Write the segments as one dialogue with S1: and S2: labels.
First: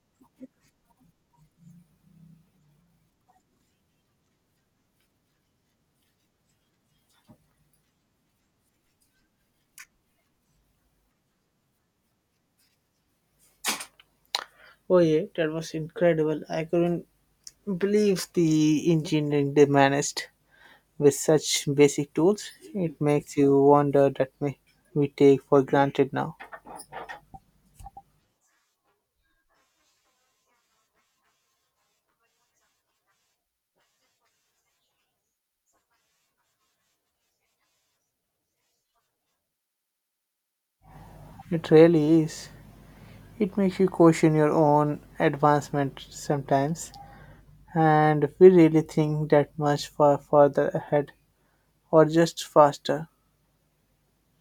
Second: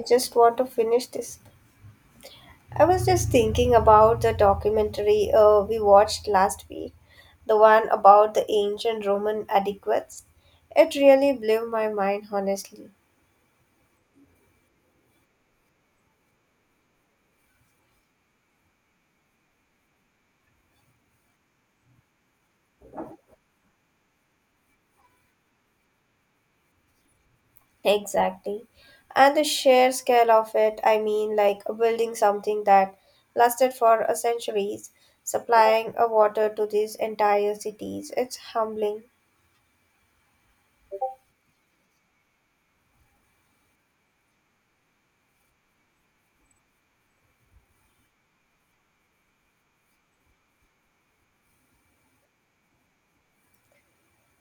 S1: I just want to finish this. I was just thinking about the documentary we watched last week, the one about the ancient Roman adequates. It really blew my mind, honestly.
S2: Oh yeah, that was incredible. I couldn't believe the engineering they managed with such basic tools. It makes you wonder that may we take for granted now.
S1: Exactly. And the sheer scale of it, I mean, like building something that lasted for centuries, supplying water to these entire cities, it's humbling.
S2: It really is. It makes you question your own advancement sometimes. And we really think that much far further ahead or just faster.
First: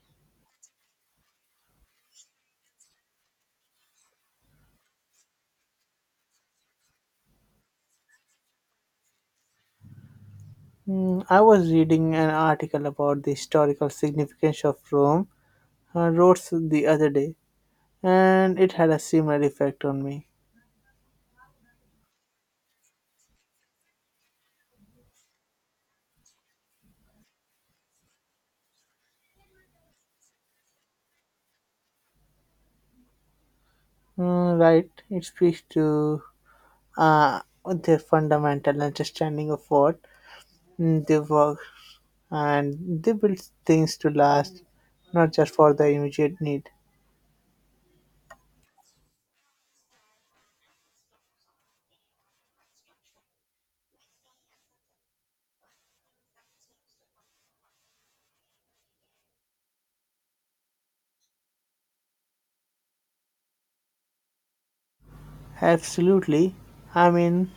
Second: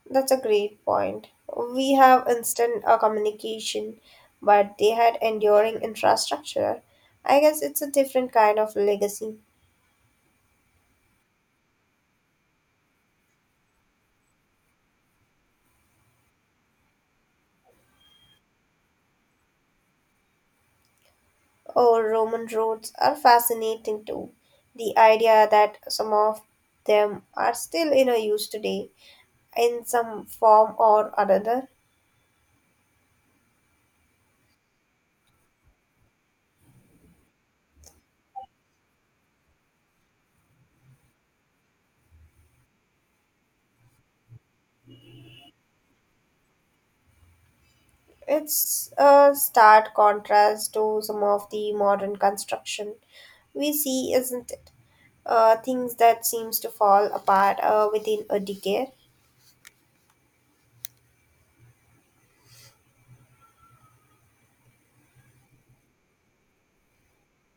S1: That's a great point. We have instant communication, but they had enduring infrastructure. I guess it's a different kind of legacy.
S2: I was reading an article about the historical significance of Rome roads the other day and it had a similar effect on me.
S1: Oh, Roman roads are fascinating too. The idea that some of them are still in a use today in some form or another.
S2: Mm, right, it speaks to uh, their fundamental understanding of what they work and they build things to last, not just for the immediate need.
S1: It's a stark contrast to some of the modern construction we see, isn't it? Things that seems to fall apart within a decade.
S2: Absolutely. I mean,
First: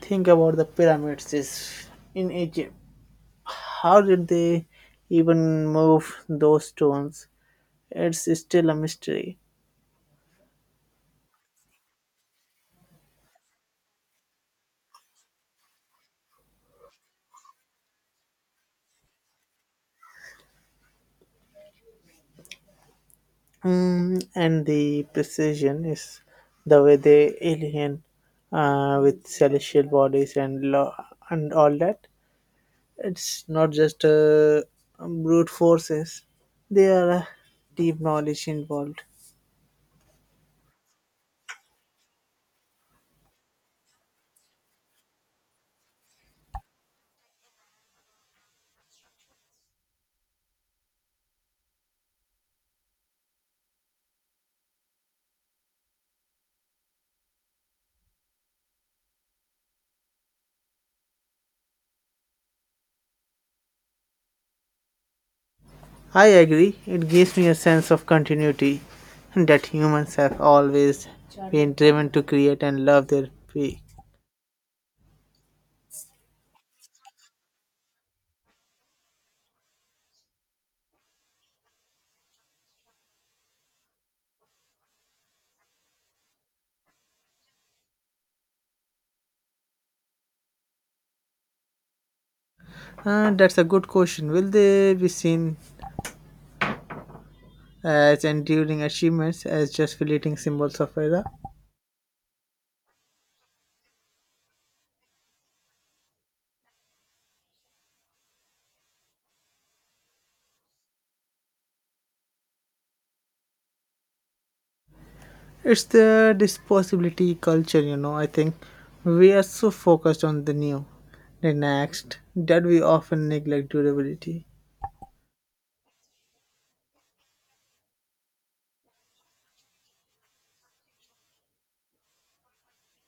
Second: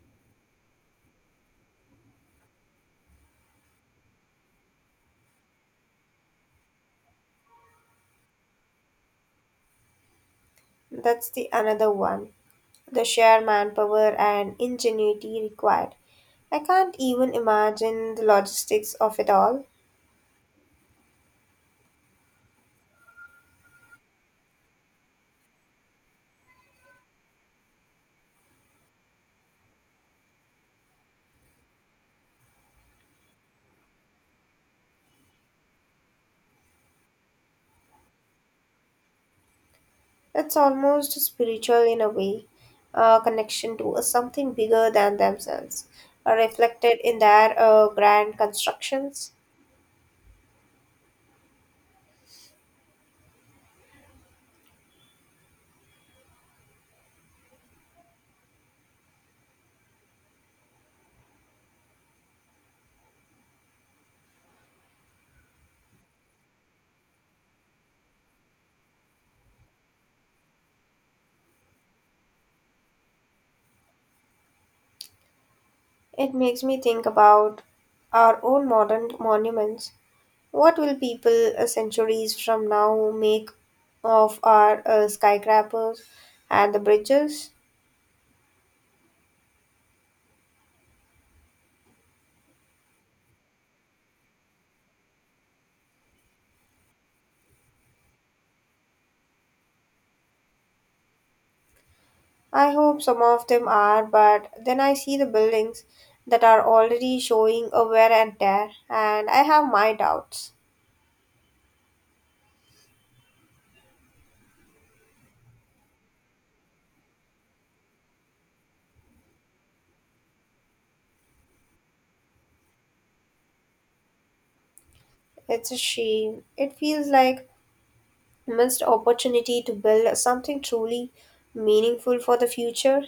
S2: think about the pyramids is in Egypt. How did they even move those stones? It's still a mystery.
S1: That's the another one. The sheer manpower and ingenuity required. I can't even imagine the logistics of it all.
S2: And the precision is the way they alien with celestial bodies and law and all that. It's not just brute forces; there are deep knowledge involved.
S1: It's almost spiritual in a way, a connection to something bigger than themselves, reflected in their grand constructions.
S2: I agree. It gives me a sense of continuity that humans have always been driven to create and love their prey.
S1: It makes me think about our own modern monuments. What will people centuries from now make of our skyscrapers and the bridges?
S2: That's a good question. Will they be seen as enduring achievements, as just fleeting symbols of era?
S1: I hope some of them are, but then I see the buildings that are already showing a wear and tear, and I have my doubts.
S2: It's the disposability culture. I think we are so focused on the new, the next, that we often neglect durability.
S1: It's a shame. It feels like missed opportunity to build something truly meaningful for the future.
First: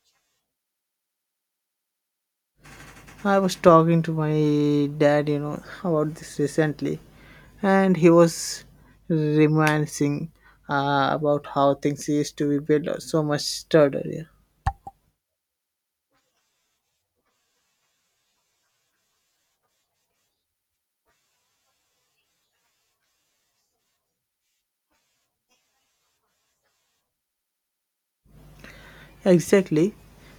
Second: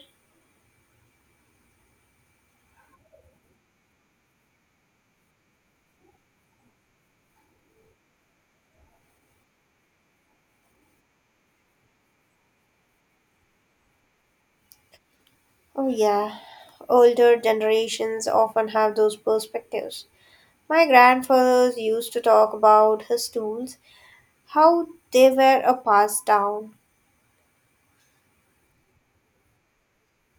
S2: I was talking to my dad about this recently, and he was reminiscing about how things used to be built so much sturdier.
S1: Oh yeah, older generations often have those perspectives. My grandfathers used to talk about his tools, how they were a passed down.
S2: Exactly,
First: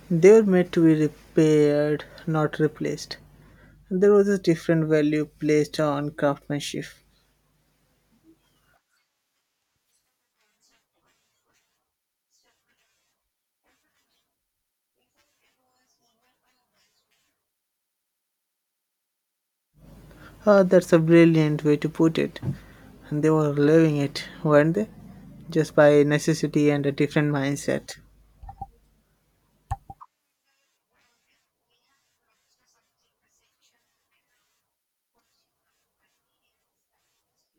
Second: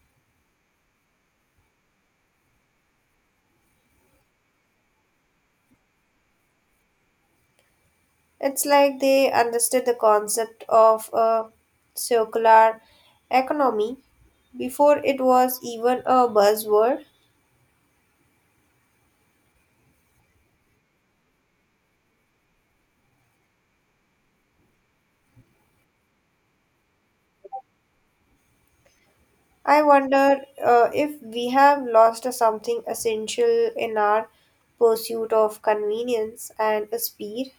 S2: they were meant to be repaired, not replaced. There was a different value placed on craftsmanship.
S1: It's like they understood the concept of a circular economy before it was even a buzzword.
S2: Oh, that's a brilliant way to put it. And they were living it, weren't they? Just by necessity and a different mindset.
S1: I wonder if we have lost something essential in our pursuit of convenience and speed.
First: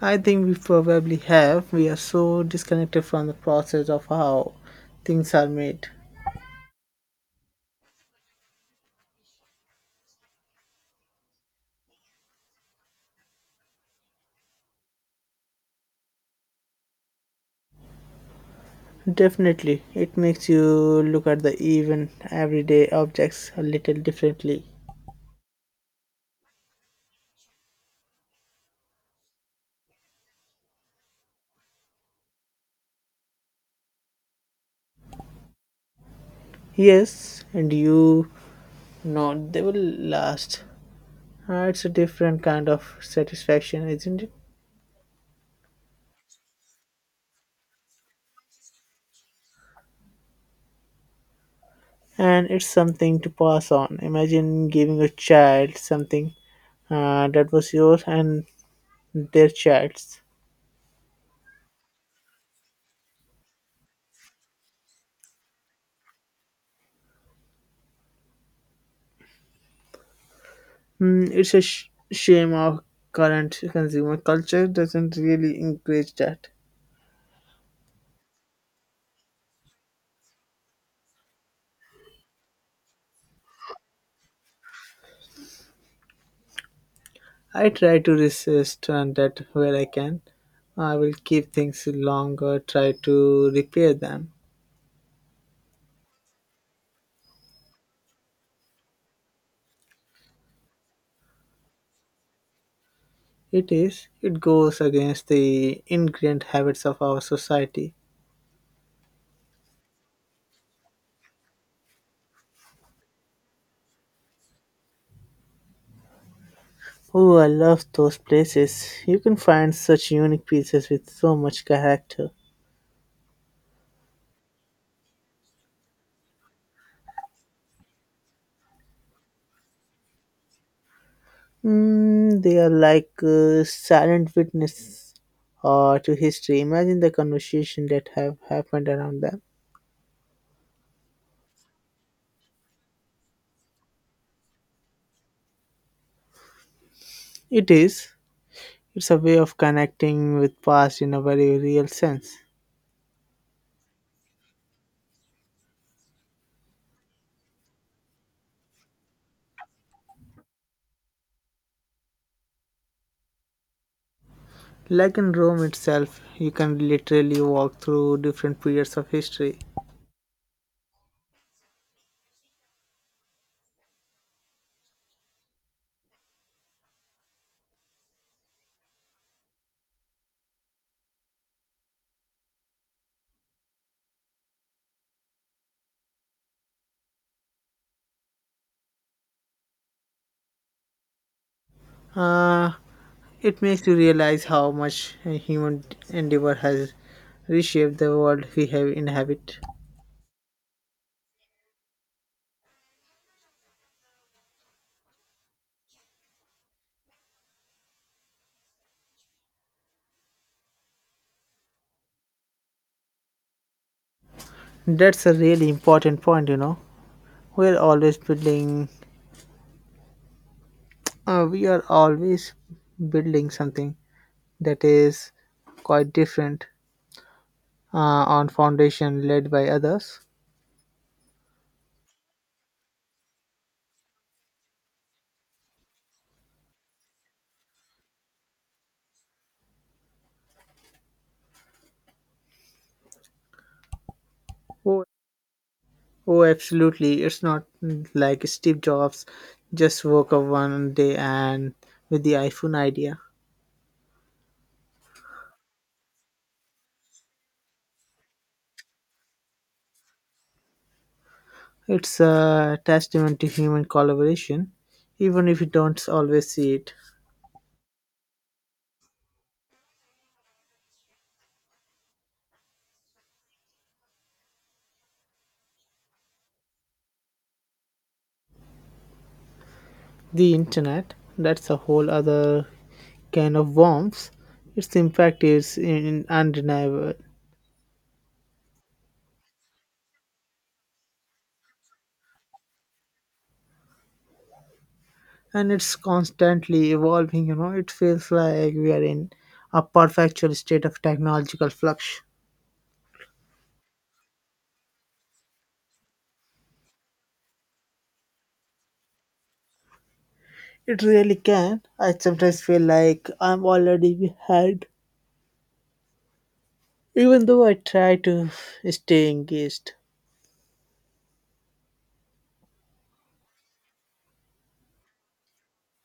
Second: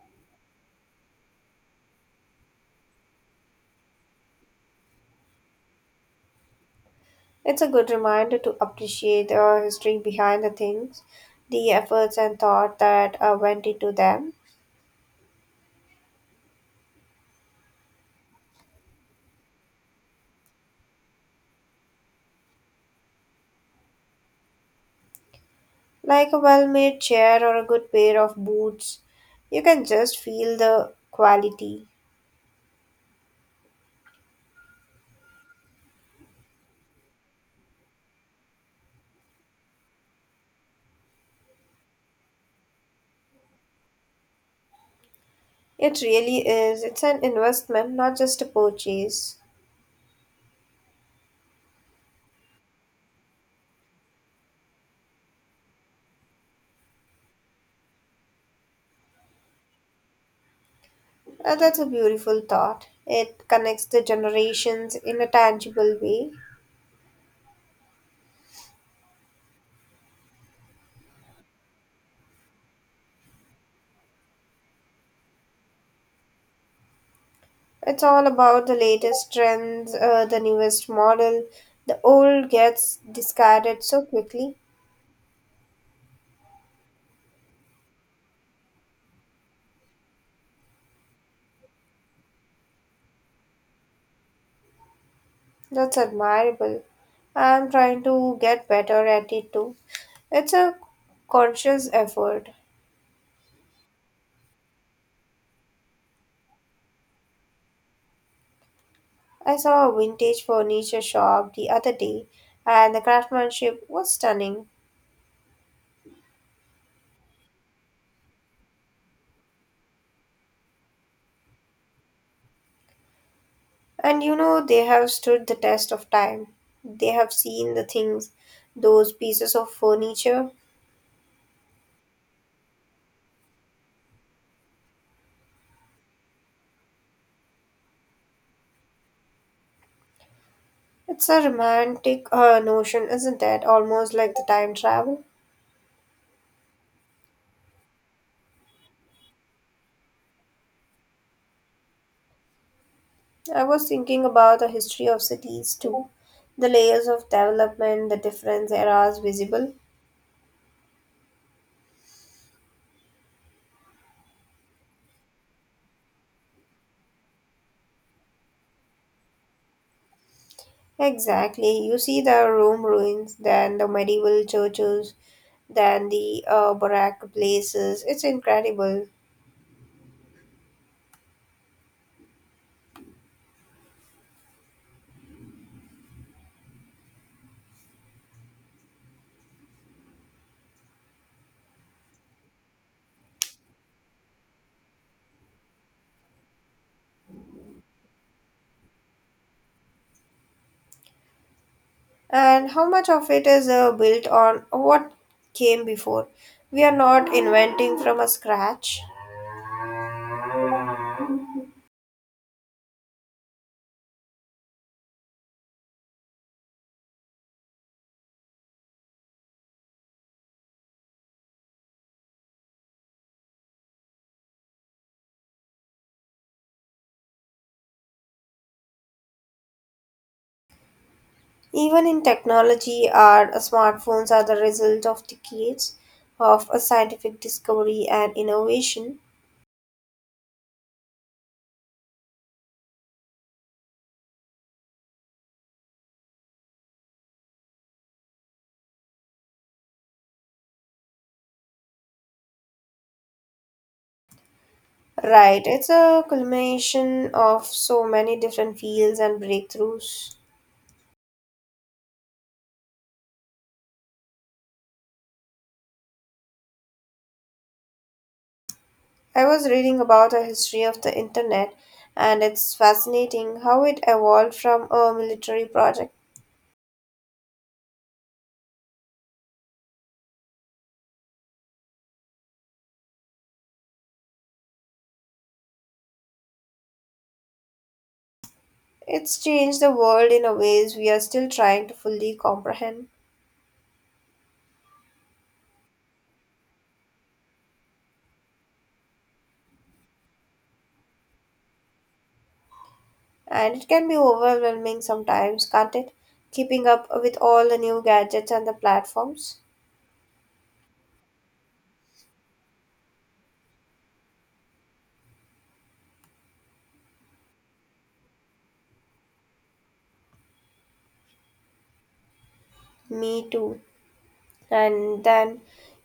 S2: I think we probably have. We are so disconnected from the process of how things are made.
S1: It's a good reminder to appreciate the history behind the things, the efforts and thought that went into them.
S2: Definitely, it makes you look at the even everyday objects a little differently.
S1: Like a well made chair or a good pair of boots, you can just feel the quality.
S2: Yes, and you know they will last. Ah, it's a different kind of satisfaction, isn't it?
S1: It really is. It's an investment, not just a purchase.
S2: And it's something to pass on. Imagine giving a child something that was yours and their child's.
S1: And that's a beautiful thought. It connects the generations in a tangible way.
S2: Mm, it's a shame our current consumer culture doesn't really encourage that.
S1: It's all about the latest trends, the newest model. The old gets discarded so quickly.
S2: I try to resist on that where I can. I will keep things longer, try to repair them.
S1: That's admirable. I'm trying to get better at it too. It's a conscious effort.
S2: It is, it goes against the ingrained habits of our society.
S1: I saw a vintage furniture shop the other day, and the craftsmanship was stunning.
S2: Oh, I love those places. You can find such unique pieces with so much character.
S1: And you know, they have stood the test of time. They have seen the things, those pieces of furniture.
S2: They are like silent witness to history. Imagine the conversation that have happened around them.
S1: It's a romantic notion, isn't it? Almost like the time travel.
S2: It is. It's a way of connecting with past in a very real sense.
S1: I was thinking about the history of cities too, the layers of development, the different eras visible.
S2: Like in Rome itself, you can literally walk through different periods of history.
S1: Exactly. You see the Rome ruins, then the medieval churches, then the barack places. It's incredible.
S2: Uh, it makes you realize how much a human endeavor has reshaped the world we have inhabit.
S1: And how much of it is built on what came before? We are not inventing from a scratch.
S2: That's a really important point, you know. We're always building, we are always building something that is quite different uh, on foundation led by others.
S1: Even in technology, our smartphones are the result of decades of a scientific discovery and innovation.
S2: Oh, oh, absolutely. It's not like Steve Jobs just woke up one day and with the iPhone idea.
S1: Right, it's a culmination of so many different fields and breakthroughs.
S2: It's a testament to human collaboration, even if you don't always see it.
S1: I was reading about a history of the internet and it's fascinating how it evolved from a military project.
S2: The internet, that's a whole other kind of warmth. Its impact is in, undeniable,
S1: It's changed the world in a ways we are still trying to fully comprehend
S2: and it's constantly evolving. You know, it feels like we are in a perpetual state of technological flux.
S1: and it can be overwhelming sometimes, can't it? Keeping up with all the new gadgets and the platforms.
S2: It really can. I sometimes feel like I'm already behind, even though I try to stay engaged.
S1: Me too. And then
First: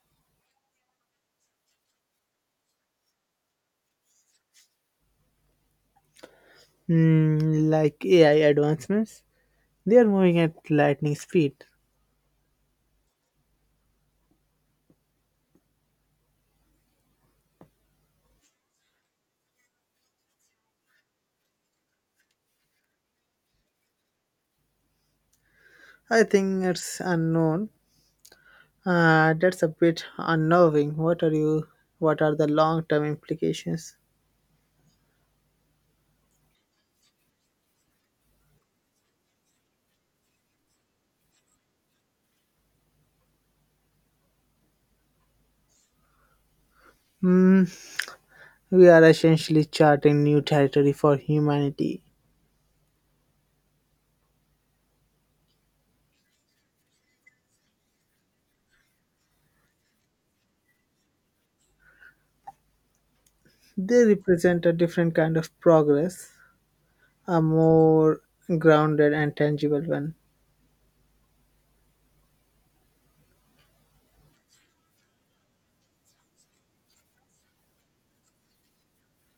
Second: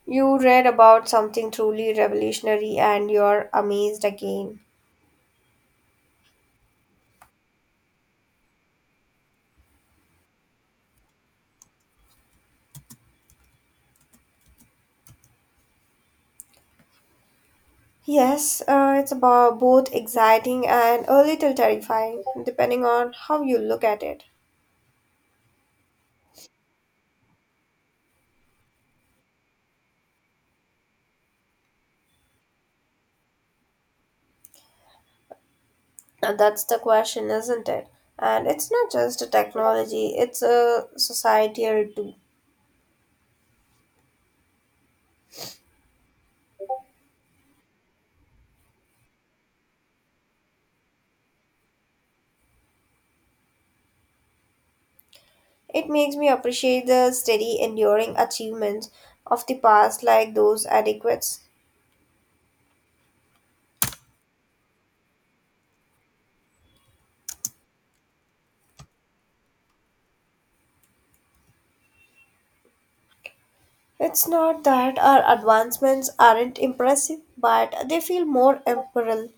S1: you read about something truly revolutionary and you're amazed again.
S2: Like AI advancements. They are moving at lightning speed.
S1: Yes, it's about both exciting and a little terrifying, depending on how you look at it.
S2: I think it's unknown. That's a bit unnerving. What are you? What are the long-term implications?
S1: And that's the question, isn't it? And it's not just a technology, it's a societal too.
S2: Hmm, we are essentially charting new territory for humanity.
S1: It makes me appreciate the steady, enduring achievements of the past, like those adequates.
S2: They represent a different kind of progress, a more grounded and tangible one.
S1: It's not that our advancements aren't impressive, but they feel more imperial.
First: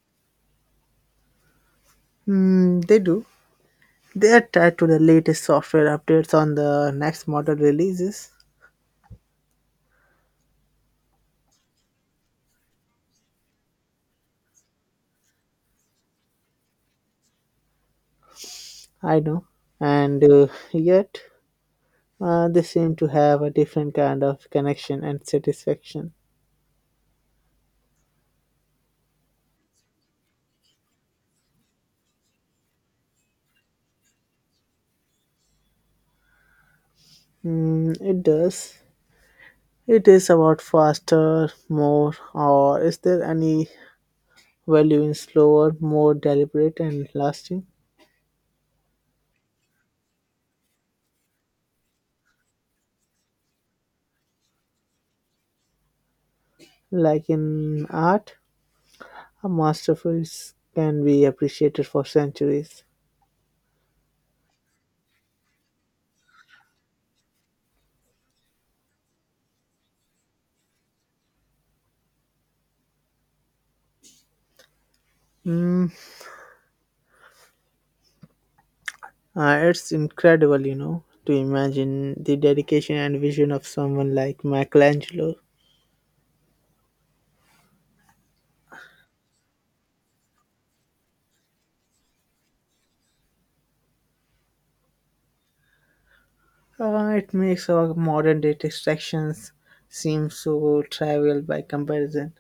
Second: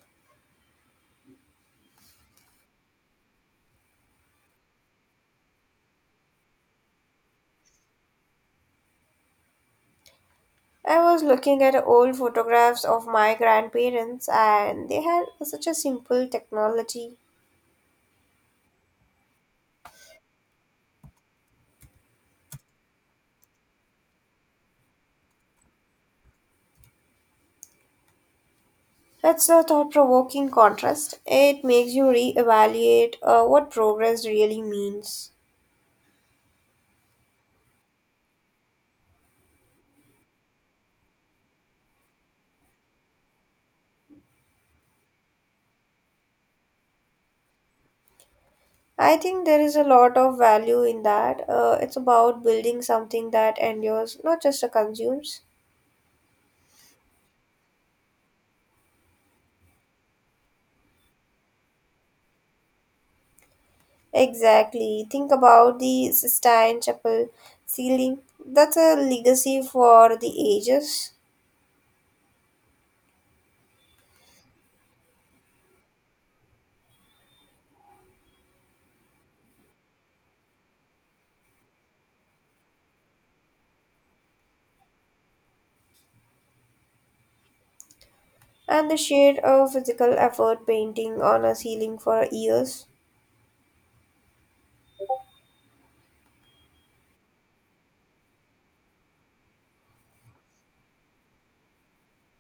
S2: Hmm, they do. They are tied to the latest software updates on the next model releases.
S1: I was looking at old photographs of my grandparents, and they had such a simple technology.
S2: I know, and yet they seem to have a different kind of connection and satisfaction.
S1: It's a thought provoking contrast. It makes you reevaluate what progress really means.
S2: Mm, it does. It is about faster, more, or is there any value in slower, more deliberate and lasting?
S1: I think there is a lot of value in that. It's about building something that endures, not just consumes.
S2: Like in art, a masterpiece can be appreciated for centuries.
S1: Exactly. Think about the Sistine Chapel ceiling. That's a legacy for the ages.
S2: Mm, it's incredible, you know, to imagine the dedication and vision of someone like Michelangelo.
S1: And the sheer physical effort painting on a ceiling for years,
S2: It makes our modern day distractions seem so trivial by comparison.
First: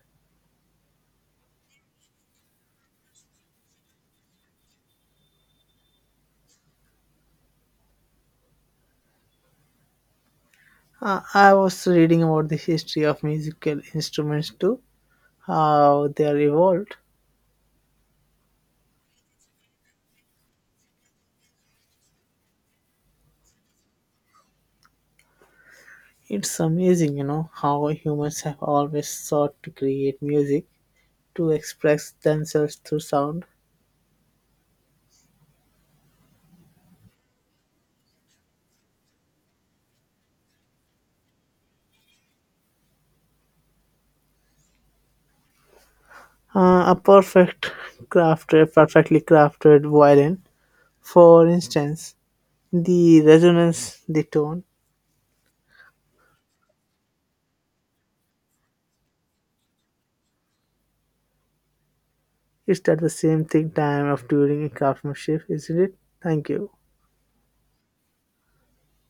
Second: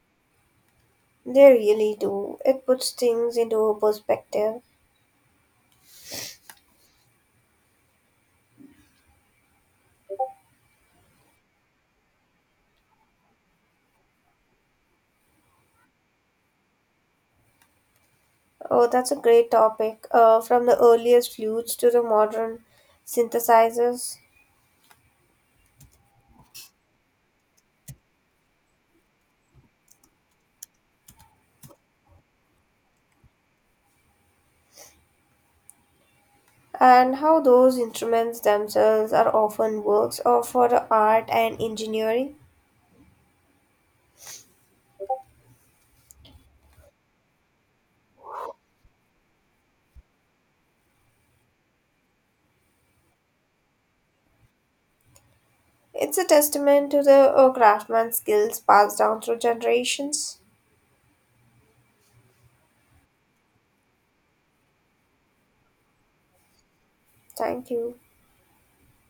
S1: they really do. It puts things into perspective.
S2: I was reading about the history of musical instruments too, how they are evolved.
S1: Oh, that's a great topic. From the earliest flutes to the modern synthesizers,
S2: It's amazing, you know, how humans have always sought to create music to express themselves through sound.
S1: and how those instruments themselves are often works of for the art and engineering.
S2: A perfectly crafted violin, for instance, the resonance, the tone,
S1: It's a testament to the craftsman's skills passed down through generations.
S2: it's at the same thing time of during a craftsmanship, isn't it? Thank you.
S1: Thank you.